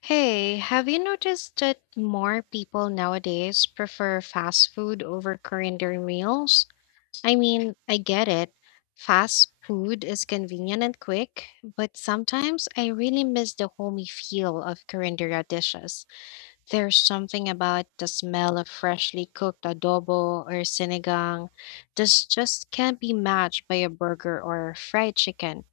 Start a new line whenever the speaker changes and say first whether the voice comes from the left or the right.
left: Hey, have you noticed that more people nowadays prefer fast food over calendar meals? I mean, I get it. Fast food is convenient and quick, but sometimes I really miss the homey feel of calendar dishes. There's something about the smell of freshly cooked adobo or sinigang that just can't be matched by a burger or fried chicken.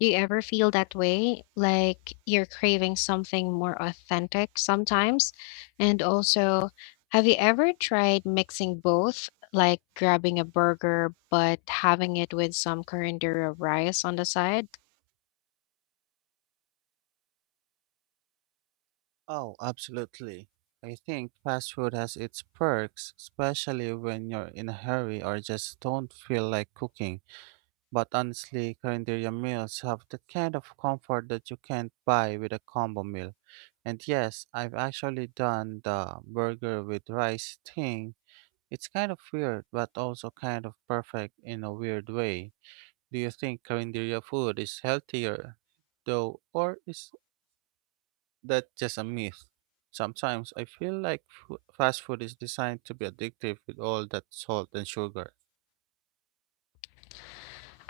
left: Do you ever feel that way? Like you're craving something more authentic sometimes? And also, have you ever tried mixing both, like grabbing a burger but having it with some curandera rice on the side?
right: Oh, absolutely. I think fast food has its perks, especially when you're in a hurry or just don't feel like cooking. But honestly, Carinderia meals have the kind of comfort that you can't buy with a combo meal. And yes, I've actually done the burger with rice thing. It's kind of weird, but also kind of perfect in a weird way. Do you think Carinderia food is healthier, though, or is that's just a myth. Sometimes I feel like fast food is designed to be addictive with all that salt and sugar.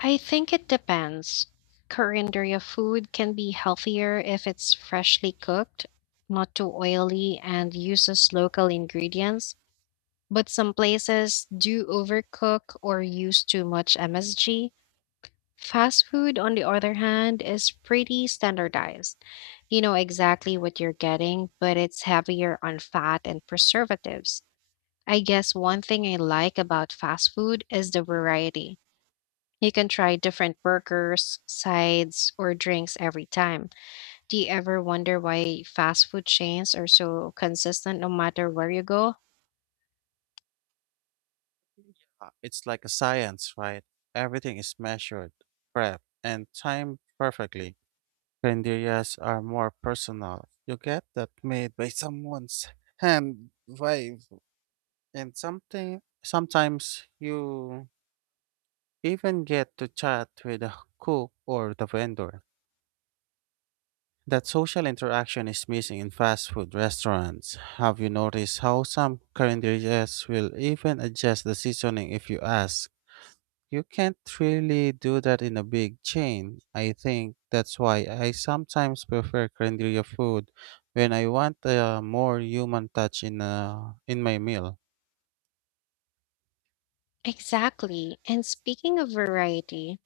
left: I think it depends. Curandera food can be healthier if it's freshly cooked, not too oily, and uses local ingredients. But some places do overcook or use too much MSG. Fast food, on the other hand, is pretty standardized. You know exactly what you're getting, but it's heavier on fat and preservatives. I guess one thing I like about fast food is the variety. You can try different burgers, sides, or drinks every time. Do you ever wonder why fast food chains are so consistent no matter where you go?
right: It's like a science, right? Everything is measured, prepped, and timed perfectly. Candelias are more personal. You get that made by someone's hand vibe, and something sometimes you even get to chat with the cook or the vendor. That social interaction is missing in fast food restaurants. Have you noticed how some current will even adjust the seasoning if you ask? You can't really do that in a big chain. I think that's why I sometimes prefer Korean food when I want a more human touch a in my meal.
left: Exactly. And speaking of variety,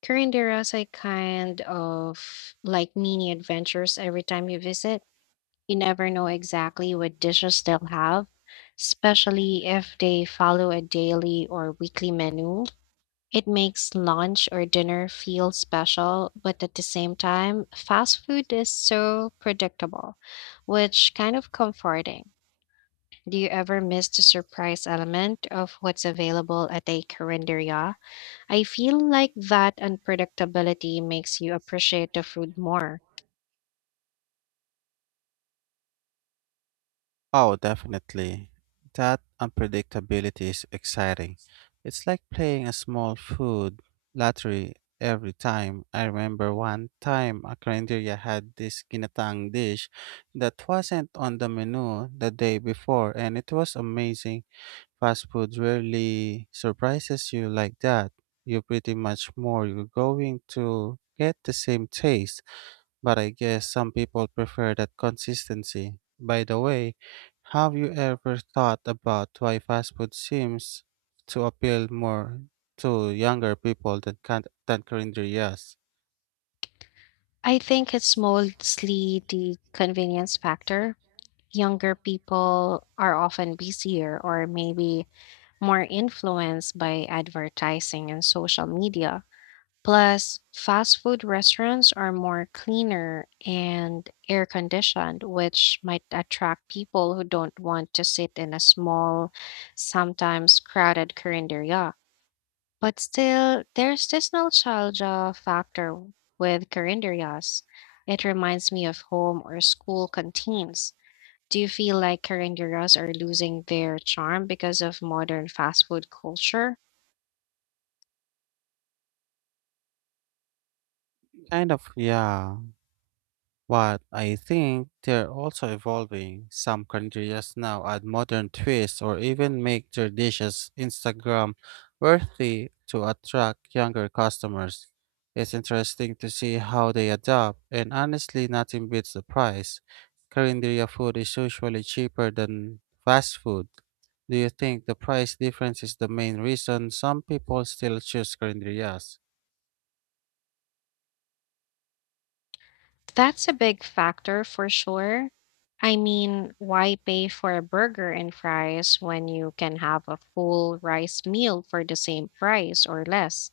left: Current eras I kind of like mini adventures every time you visit. You never know exactly what dishes they'll have, especially if they follow a daily or weekly menu. It makes lunch or dinner feel special, but at the same time, fast food is so predictable, which kind of comforting. Do you ever miss the surprise element of what's available at a carinderia? I feel like that unpredictability makes you appreciate the food more.
right: Oh, definitely. That unpredictability is exciting. It's like playing a small food lottery every time. I remember one time a Carinderia had this ginatang dish that wasn't on the menu the day before, and it was amazing. Fast food rarely surprises you like that. You pretty much more you're going to get the same taste. But I guess some people prefer that consistency. By the way, have you ever thought about why fast food seems to appeal more to younger people than, than currently yes?
left: I think it's mostly the convenience factor. Younger people are often busier or maybe more influenced by advertising and social media. Plus, fast food restaurants are more cleaner and air conditioned, which might attract people who don't want to sit in a small, sometimes crowded cafeteria. But still, there's this nostalgia factor with Carinderias. It reminds me of home or school canteens. Do you feel like Carinderias are losing their charm because of modern fast food culture?
right: Kind of, yeah. But I think they're also evolving. Some countries now add modern twists or even make their dishes Instagram worthy to attract younger customers. It's interesting to see how they adapt, and honestly, nothing beats the price. Korean food is usually cheaper than fast food. Do you think the price difference is the main reason some people still choose Korean?
left: That's a big factor for sure. I mean, why pay for a burger and fries when you can have a full rice meal for the same price or less?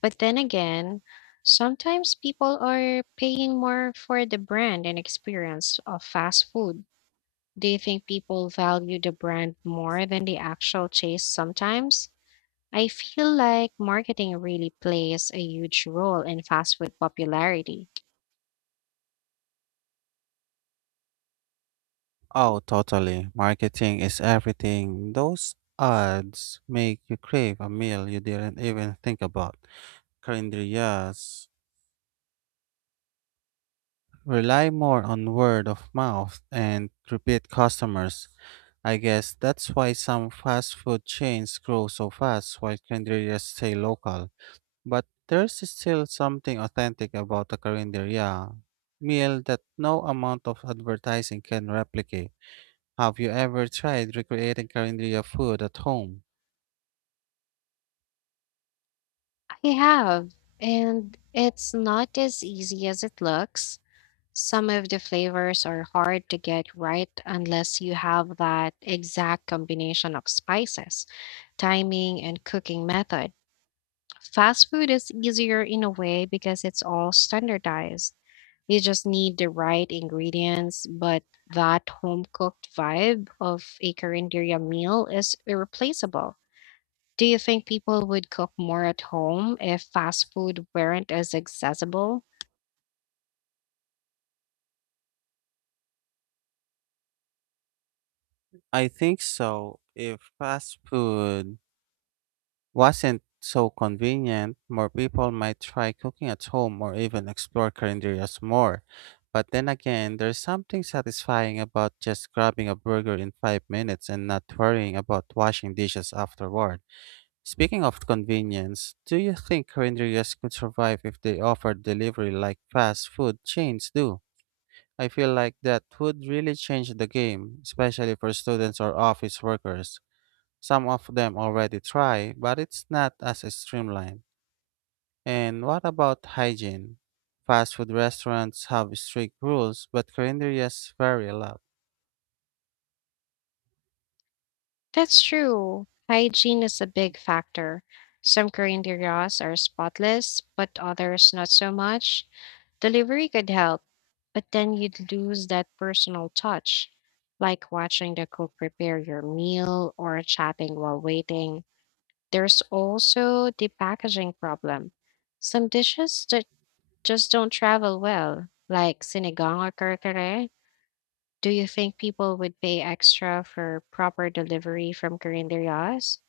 left: But then again, sometimes people are paying more for the brand and experience of fast food. Do you think people value the brand more than the actual taste sometimes? I feel like marketing really plays a huge role in fast food popularity.
right: Oh, totally. Marketing is everything. Those ads make you crave a meal you didn't even think about. Carinderias rely more on word of mouth and repeat customers. I guess that's why some fast food chains grow so fast while carinderias stay local. But there's still something authentic about a carinderia meal that no amount of advertising can replicate. Have you ever tried recreating Carinthia food at home?
left: I have, and it's not as easy as it looks. Some of the flavors are hard to get right unless you have that exact combination of spices, timing, and cooking method. Fast food is easier in a way because it's all standardized. You just need the right ingredients, but that home cooked vibe of a Carinderia meal is irreplaceable. Do you think people would cook more at home if fast food weren't as accessible?
right: I think so. If fast food wasn't so convenient, more people might try cooking at home or even explore Carinderias more. But then again, there's something satisfying about just grabbing a burger in 5 minutes and not worrying about washing dishes afterward. Speaking of convenience, do you think Carinderias could survive if they offered delivery like fast food chains do? I feel like that would really change the game, especially for students or office workers. Some of them already try, but it's not as streamlined. And what about hygiene? Fast food restaurants have strict rules, but calendarias vary a lot.
left: That's true. Hygiene is a big factor. Some Korean deryas are spotless, but others not so much. Delivery could help, but then you'd lose that personal touch, like watching the cook prepare your meal or chatting while waiting. There's also the packaging problem. Some dishes that just don't travel well, like sinigang or kare. Do you think people would pay extra for proper delivery from Korean deryas?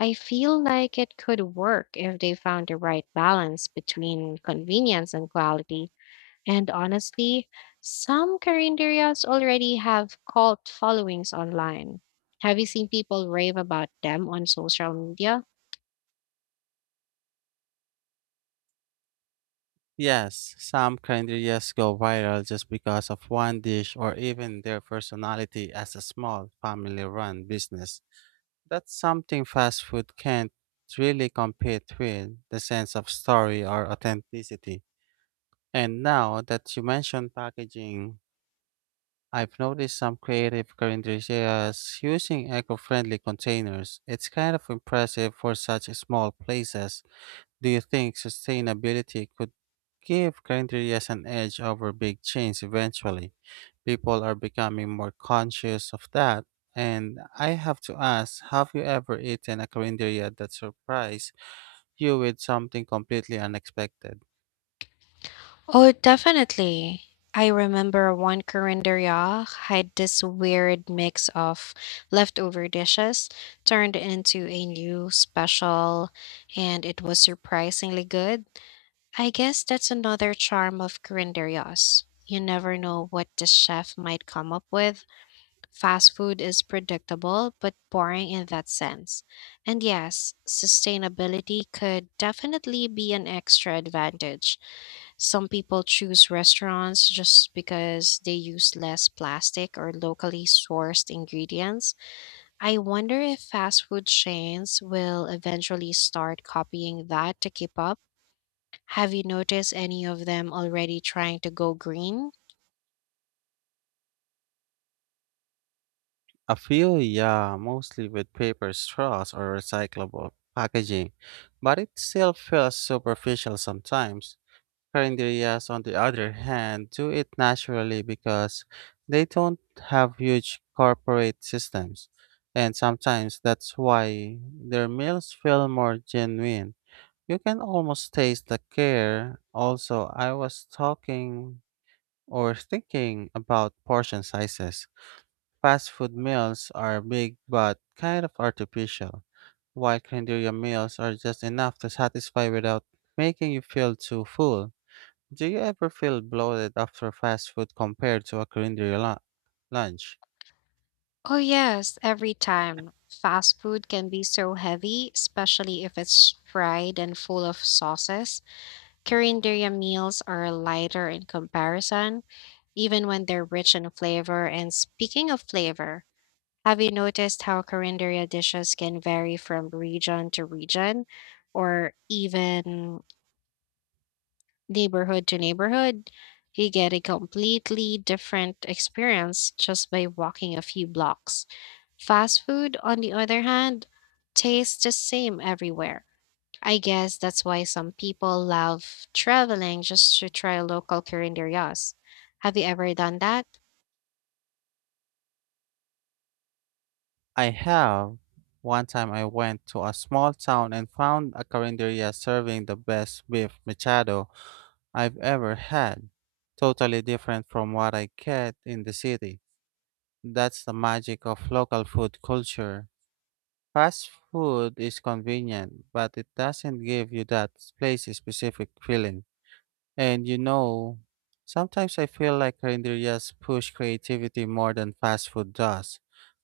left: I feel like it could work if they found the right balance between convenience and quality. And honestly, some carinderias already have cult followings online. Have you seen people rave about them on social media?
right: Yes, some calendarias go viral just because of one dish or even their personality as a small family run business. That's something fast food can't really compete with the sense of story or authenticity. And now that you mentioned packaging, I've noticed some creative carinderias using eco friendly containers. It's kind of impressive for such small places. Do you think sustainability could give grinderias an edge over big chains eventually? People are becoming more conscious of that. And I have to ask, have you ever eaten a grinderia that surprised you with something completely unexpected?
left: Oh, definitely. I remember one carinderia had this weird mix of leftover dishes turned into a new special, and it was surprisingly good. I guess that's another charm of Grinderyos. You never know what the chef might come up with. Fast food is predictable, but boring in that sense. And yes, sustainability could definitely be an extra advantage. Some people choose restaurants just because they use less plastic or locally sourced ingredients. I wonder if fast food chains will eventually start copying that to keep up. Have you noticed any of them already trying to go green?
right: A few, yeah, mostly with paper straws or recyclable packaging, but it still feels superficial sometimes. Carinderias, on the other hand, do it naturally because they don't have huge corporate systems. And sometimes that's why their meals feel more genuine. You can almost taste the care. Also, I was talking or thinking about portion sizes. Fast food meals are big but kind of artificial, while Candiria meals are just enough to satisfy without making you feel too full. Do you ever feel bloated after fast food compared to a culinary lunch?
left: Oh, yes, every time. Fast food can be so heavy, especially if it's fried and full of sauces. Korean meals are lighter in comparison, even when they're rich in flavor. And speaking of flavor, have you noticed how Korean dishes can vary from region to region or even neighborhood to neighborhood, you get a completely different experience just by walking a few blocks. Fast food, on the other hand, tastes the same everywhere. I guess that's why some people love traveling just to try local curanderias. Have you ever done that?
right: I have. One time I went to a small town and found a carinderia serving the best beef machado I've ever had. Totally different from what I get in the city. That's the magic of local food culture. Fast food is convenient, but it doesn't give you that place specific feeling. And you know, sometimes I feel like renderias push creativity more than fast food does.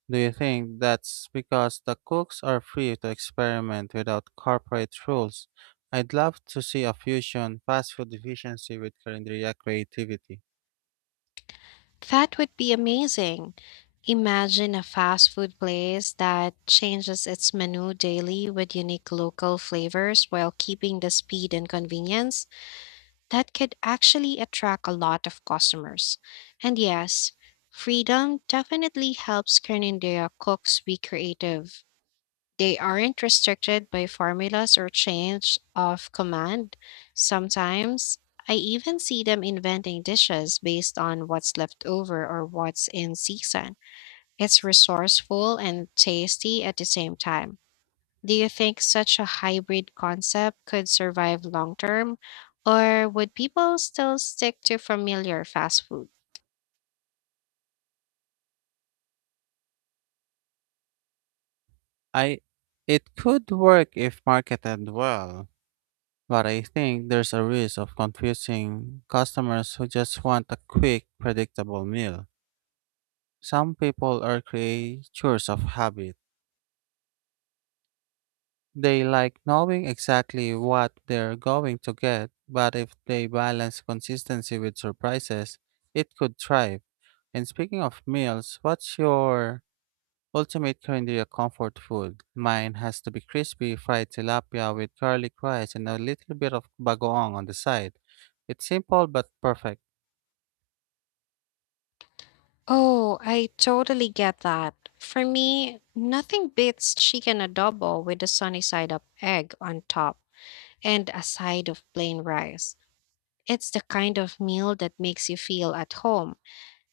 right: Do you think that's because the cooks are free to experiment without corporate rules? I'd love to see a fusion fast food efficiency with carinderia creativity.
left: That would be amazing. Imagine a fast food place that changes its menu daily with unique local flavors while keeping the speed and convenience. That could actually attract a lot of customers. And yes, freedom definitely helps Canadian cooks be creative. They aren't restricted by formulas or change of command. Sometimes I even see them inventing dishes based on what's left over or what's in season. It's resourceful and tasty at the same time. Do you think such a hybrid concept could survive long term, or would people still stick to familiar fast food?
right: I It could work if marketed well, but I think there's a risk of confusing customers who just want a quick, predictable meal. Some people are creatures of habit. They like knowing exactly what they're going to get, but if they balance consistency with surprises, it could thrive. And speaking of meals, what's your ultimate Korean comfort food? Mine has to be crispy fried tilapia with garlic rice and a little bit of bagoong on the side. It's simple but perfect.
left: Oh, I totally get that. For me, nothing beats chicken adobo with a sunny side up egg on top and a side of plain rice. It's the kind of meal that makes you feel at home,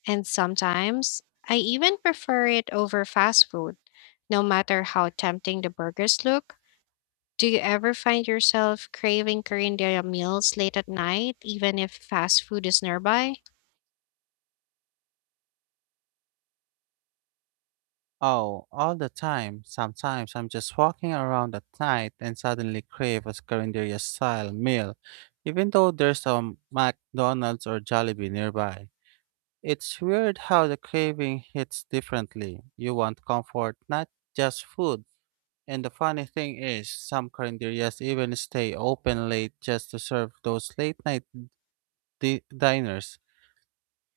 left: and sometimes I even prefer it over fast food. No matter how tempting the burgers look, do you ever find yourself craving Korean meals late at night, even if fast food is nearby?
right: Oh, all the time. Sometimes I'm just walking around at night and suddenly crave a Scarinderia style meal, even though there's a McDonald's or Jollibee nearby. It's weird how the craving hits differently. You want comfort, not just food. And the funny thing is, some Carinderias even stay open late just to serve those late night diners.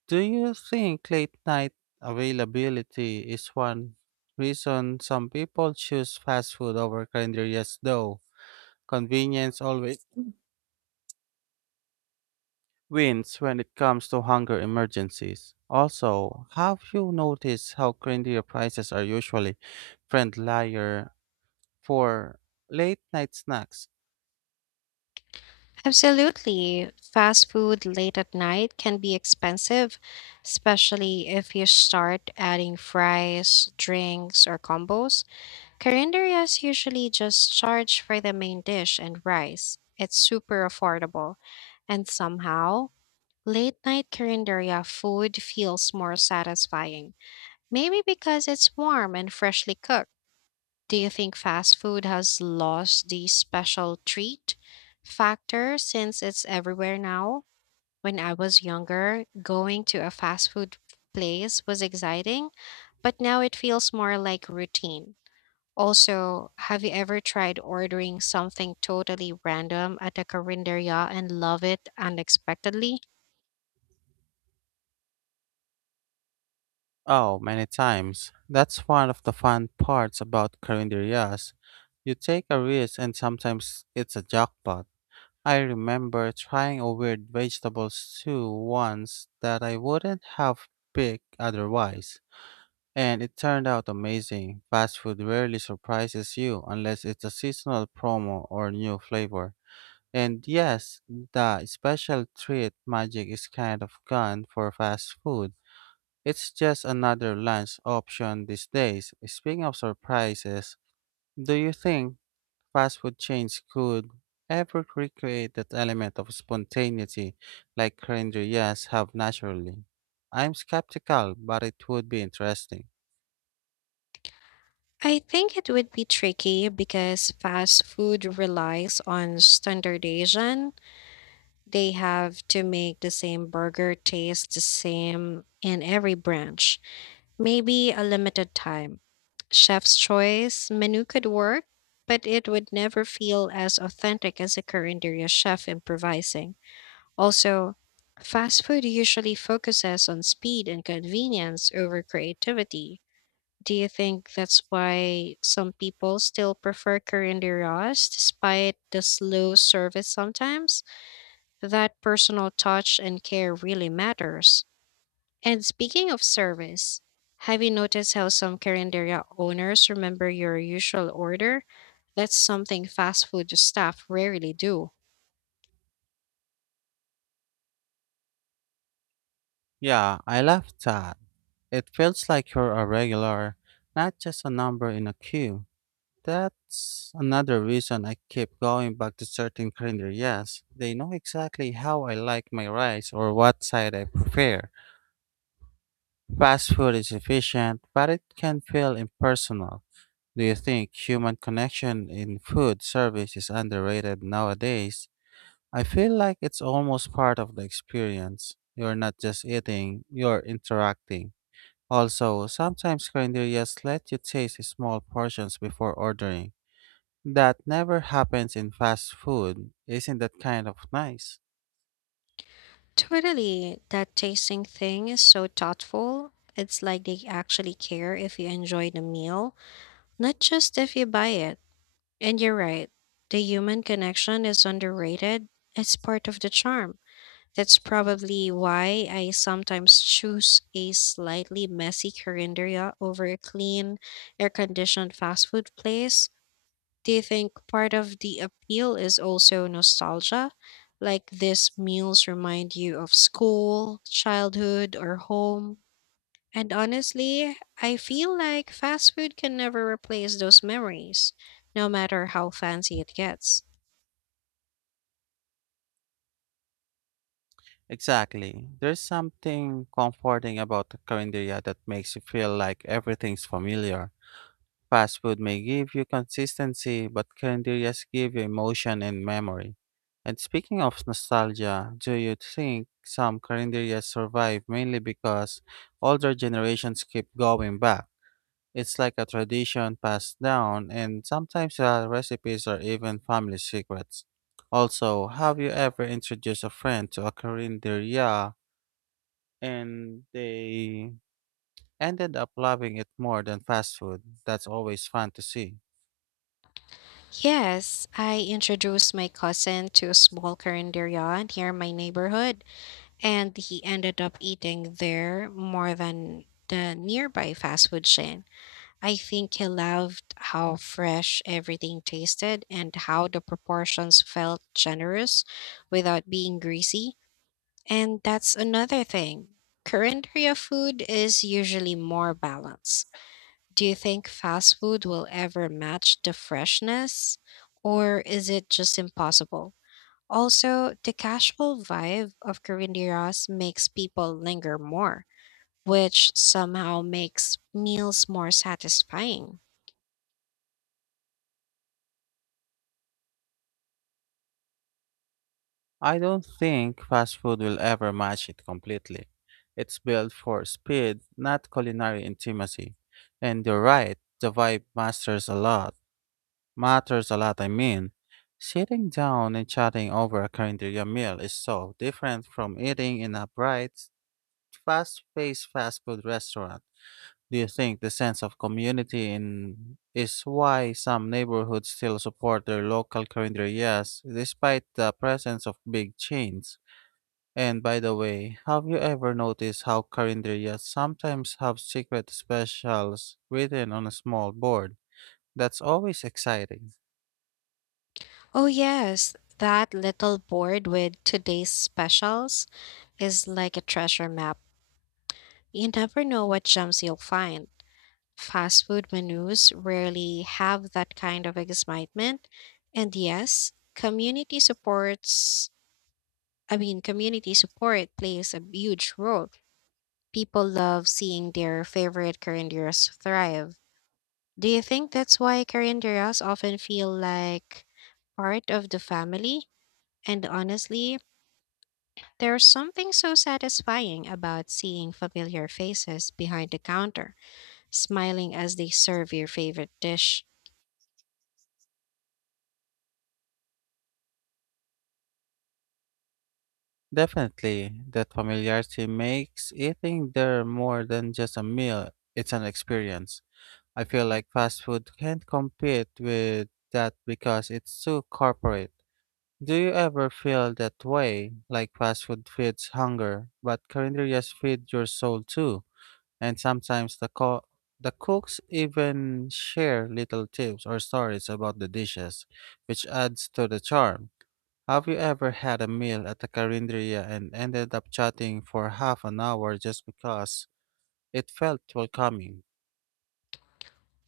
right: Do you think late night availability is one reason some people choose fast food over calories though? Convenience always wins when it comes to hunger emergencies. Also, have you noticed how trendier prices are usually friendlier for late night snacks?
left: Absolutely. Fast food late at night can be expensive, especially if you start adding fries, drinks, or combos. Korean usually just charge for the main dish and rice. It's super affordable. And somehow, late night Korean food feels more satisfying. Maybe because it's warm and freshly cooked. Do you think fast food has lost the special treat factor since it's everywhere now? When I was younger, going to a fast food place was exciting, but now it feels more like routine. Also, have you ever tried ordering something totally random at a carinderia and love it unexpectedly?
right: Oh, many times. That's one of the fun parts about carinderias. You take a risk and sometimes it's a jackpot. I remember trying a weird vegetable stew once that I wouldn't have picked otherwise, and it turned out amazing. Fast food rarely surprises you unless it's a seasonal promo or new flavor. And yes, the special treat magic is kind of gone for fast food. It's just another lunch option these days. Speaking of surprises, do you think fast food chains could ever recreate that element of spontaneity like Renderias have naturally? I'm skeptical, but it would be interesting.
left: I think it would be tricky because fast food relies on standardization. They have to make the same burger taste the same in every branch. Maybe a limited time. Chef's choice menu could work, but it would never feel as authentic as a Corinderia chef improvising. Also, fast food usually focuses on speed and convenience over creativity. Do you think that's why some people still prefer Corinderia despite the slow service sometimes? That personal touch and care really matters. And speaking of service, have you noticed how some Carinderia owners remember your usual order? That's something fast food staff rarely do.
right: Yeah, I love that. It feels like you're a regular, not just a number in a queue. That's another reason I keep going back to certain Renderias. They know exactly how I like my rice or what side I prefer. Fast food is efficient, but it can feel impersonal. Do you think human connection in food service is underrated nowadays? I feel like it's almost part of the experience. You're not just eating, you're interacting. Also, sometimes carinderias let you taste small portions before ordering. That never happens in fast food. Isn't that kind of nice?
left: Totally, that tasting thing is so thoughtful. It's like they actually care if you enjoy the meal, not just if you buy it. And you're right, the human connection is underrated. It's part of the charm. That's probably why I sometimes choose a slightly messy cafeteria over a clean, air-conditioned fast food place. Do you think part of the appeal is also nostalgia? Like these meals remind you of school, childhood, or home? And honestly, I feel like fast food can never replace those memories, no matter how fancy it gets.
right: Exactly. There's something comforting about the carinderia that makes you feel like everything's familiar. Fast food may give you consistency, but carinderias give you emotion and memory. And speaking of nostalgia, do you think some carinderias survive mainly because older generations keep going back? It's like a tradition passed down, and sometimes the recipes are even family secrets. Also, have you ever introduced a friend to a carinderia and they ended up loving it more than fast food? That's always fun to see.
left: Yes, I introduced my cousin to a small carinderia near my neighborhood, and he ended up eating there more than the nearby fast food chain. I think he loved how fresh everything tasted and how the proportions felt generous without being greasy. And that's another thing. Carinderia food is usually more balanced. Do you think fast food will ever match the freshness, or is it just impossible? Also, the casual vibe of Corinderos makes people linger more, which somehow makes meals more satisfying.
right: I don't think fast food will ever match it completely. It's built for speed, not culinary intimacy. And you're right, the vibe masters a lot. Matters a lot, I mean. Sitting down and chatting over a cafeteria meal is so different from eating in a bright, fast-paced fast food restaurant. Do you think the sense of community in is why some neighborhoods still support their local carinderias despite the presence of big chains? And by the way, have you ever noticed how calendarias sometimes have secret specials written on a small board? That's always exciting.
left: Oh, yes, that little board with today's specials is like a treasure map. You never know what gems you'll find. Fast food menus rarely have that kind of excitement. And yes, community support plays a huge role. People love seeing their favorite carinderas thrive. Do you think that's why carinderas often feel like part of the family? And honestly, there's something so satisfying about seeing familiar faces behind the counter, smiling as they serve your favorite dish.
right: Definitely, that familiarity makes eating there more than just a meal, it's an experience. I feel like fast food can't compete with that because it's too corporate. Do you ever feel that way? Like fast food feeds hunger, but calendarias feed your soul too. And sometimes the the cooks even share little tips or stories about the dishes, which adds to the charm. Have you ever had a meal at a carinderia and ended up chatting for half an hour just because it felt welcoming?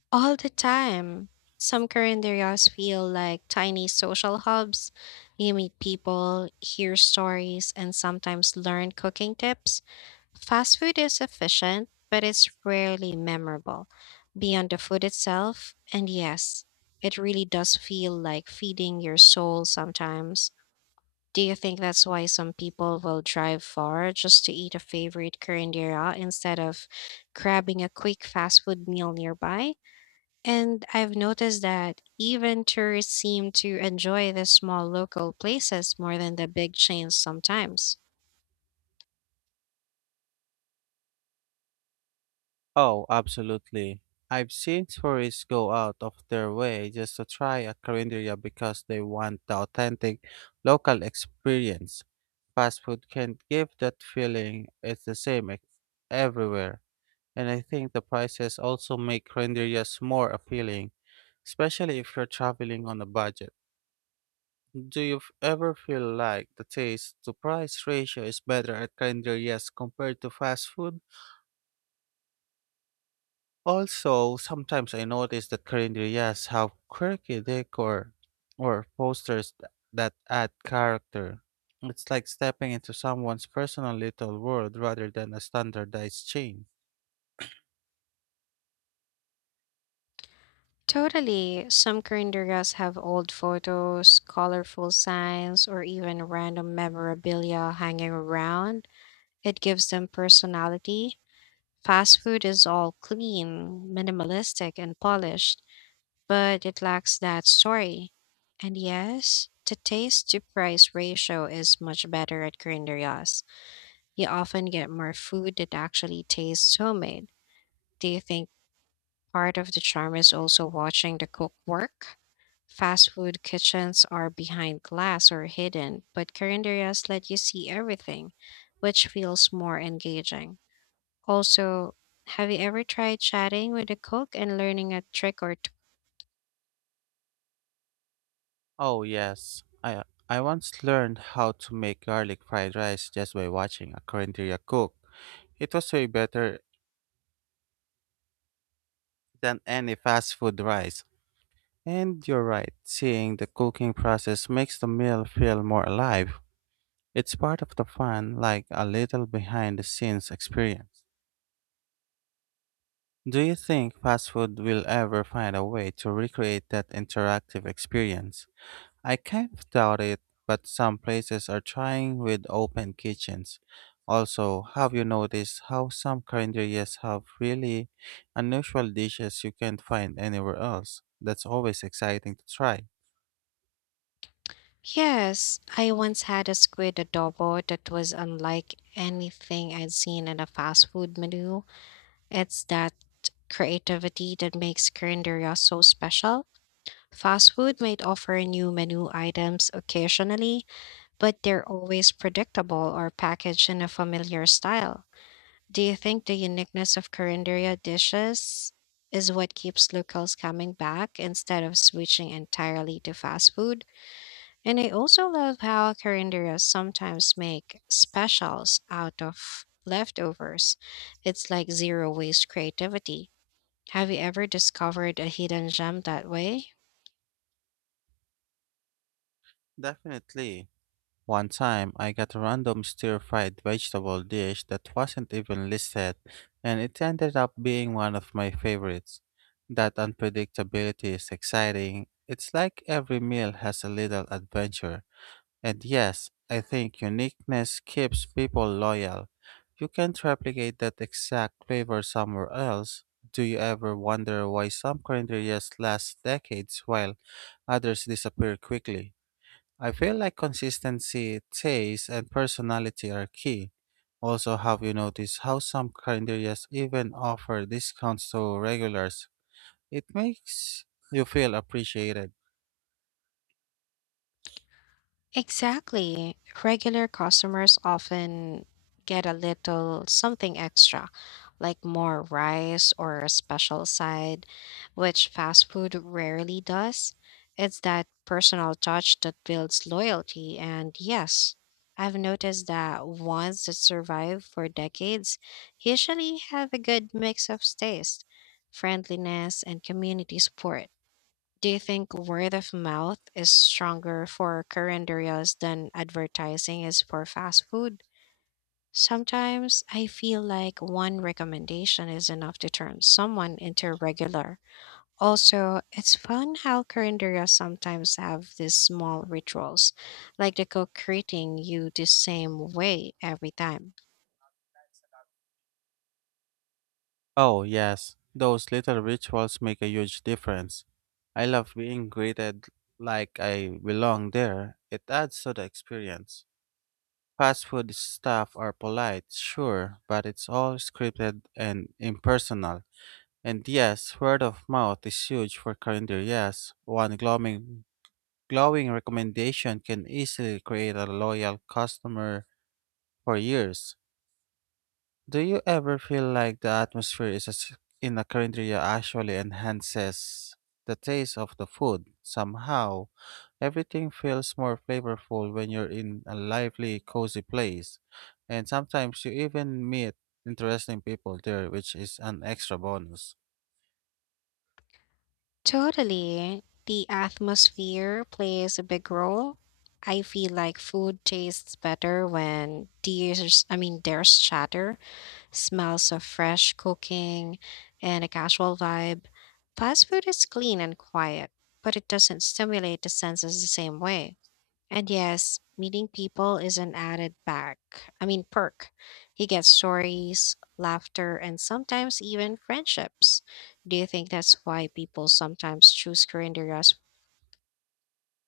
left: All the time. Some calendarias feel like tiny social hubs. You meet people, hear stories, and sometimes learn cooking tips. Fast food is efficient, but it's rarely memorable. Beyond the food itself, and yes, it really does feel like feeding your soul sometimes. Do you think that's why some people will drive far just to eat a favorite curanderia instead of grabbing a quick fast food meal nearby? And I've noticed that even tourists seem to enjoy the small local places more than the big chains sometimes.
right: Oh, absolutely. I've seen tourists go out of their way just to try a carinderia because they want the authentic local experience. Fast food can't give that feeling. It's the same everywhere. And I think the prices also make rendezvous more appealing, especially if you're traveling on a budget. Do you ever feel like the taste to price ratio is better at rendezvous compared to fast food? Also, sometimes I notice that rendezvous have quirky decor or posters that add character. It's like stepping into someone's personal little world rather than a standardized chain.
left: Totally, some Corindergas have old photos, colorful signs, or even random memorabilia hanging around. It gives them personality. Fast food is all clean, minimalistic, and polished, but it lacks that story. And yes, the taste to price ratio is much better at Corindergas. You often get more food that actually tastes homemade. Do you think part of the charm is also watching the cook work? Fast food kitchens are behind glass or hidden, but carinderias let you see everything, which feels more engaging. Also, have you ever tried chatting with a cook and learning a trick or two?
right: Oh, yes. I once learned how to make garlic fried rice just by watching a Korean cook. It was way better than any fast food rice. And you're right, seeing the cooking process makes the meal feel more alive. It's part of the fun, like a little behind the scenes experience. Do you think fast food will ever find a way to recreate that interactive experience? I kind of doubt it, but some places are trying with open kitchens. Also, have you noticed how some calendarias have really unusual dishes you can't find anywhere else? That's always exciting to try.
left: Yes, I once had a squid adobo that was unlike anything I'd seen in a fast food menu. It's that creativity that makes Carinderia so special. Fast food might offer new menu items occasionally, but they're always predictable or packaged in a familiar style. Do you think the uniqueness of Carinderia dishes is what keeps locals coming back instead of switching entirely to fast food? And I also love how Carinderia sometimes make specials out of leftovers. It's like zero waste creativity. Have you ever discovered a hidden gem that way?
right: Definitely. One time, I got a random stir fried vegetable dish that wasn't even listed, and it ended up being one of my favorites. That unpredictability is exciting. It's like every meal has a little adventure. And yes, I think uniqueness keeps people loyal. You can't replicate that exact flavor somewhere else. Do you ever wonder why some cranberries last decades while others disappear quickly? I feel like consistency, taste, and personality are key. Also, have you noticed how some cranberries even offer discounts to regulars? It makes you feel appreciated.
left: Exactly. Regular customers often get a little something extra, like more rice or a special side, which fast food rarely does. It's that personal touch that builds loyalty. And yes, I've noticed that ones that survive for decades usually have a good mix of taste, friendliness, and community support. Do you think word of mouth is stronger for current areas than advertising is for fast food? Sometimes I feel like one recommendation is enough to turn someone into a regular. Also, it's fun how current areas sometimes have these small rituals, like the cook greeting you the same way every time.
right: Oh, yes, those little rituals make a huge difference. I love being greeted like I belong there. It adds to the experience. Fast food staff are polite, sure, but it's all scripted and impersonal. And yes, word of mouth is huge for calendar. Yes, one glowing, glowing recommendation can easily create a loyal customer for years. Do you ever feel like the atmosphere in a cafeteria actually enhances the taste of the food? Somehow, everything feels more flavorful when you're in a lively, cozy place, and sometimes you even meet interesting people there, which is an extra bonus.
left: Totally. The atmosphere plays a big role. I feel like food tastes better when there's chatter, smells of fresh cooking, and a casual vibe. Fast food is clean and quiet, but it doesn't stimulate the senses the same way. And yes, meeting people is an added perk. He gets stories, laughter, and sometimes even friendships. Do you think that's why people sometimes choose Korean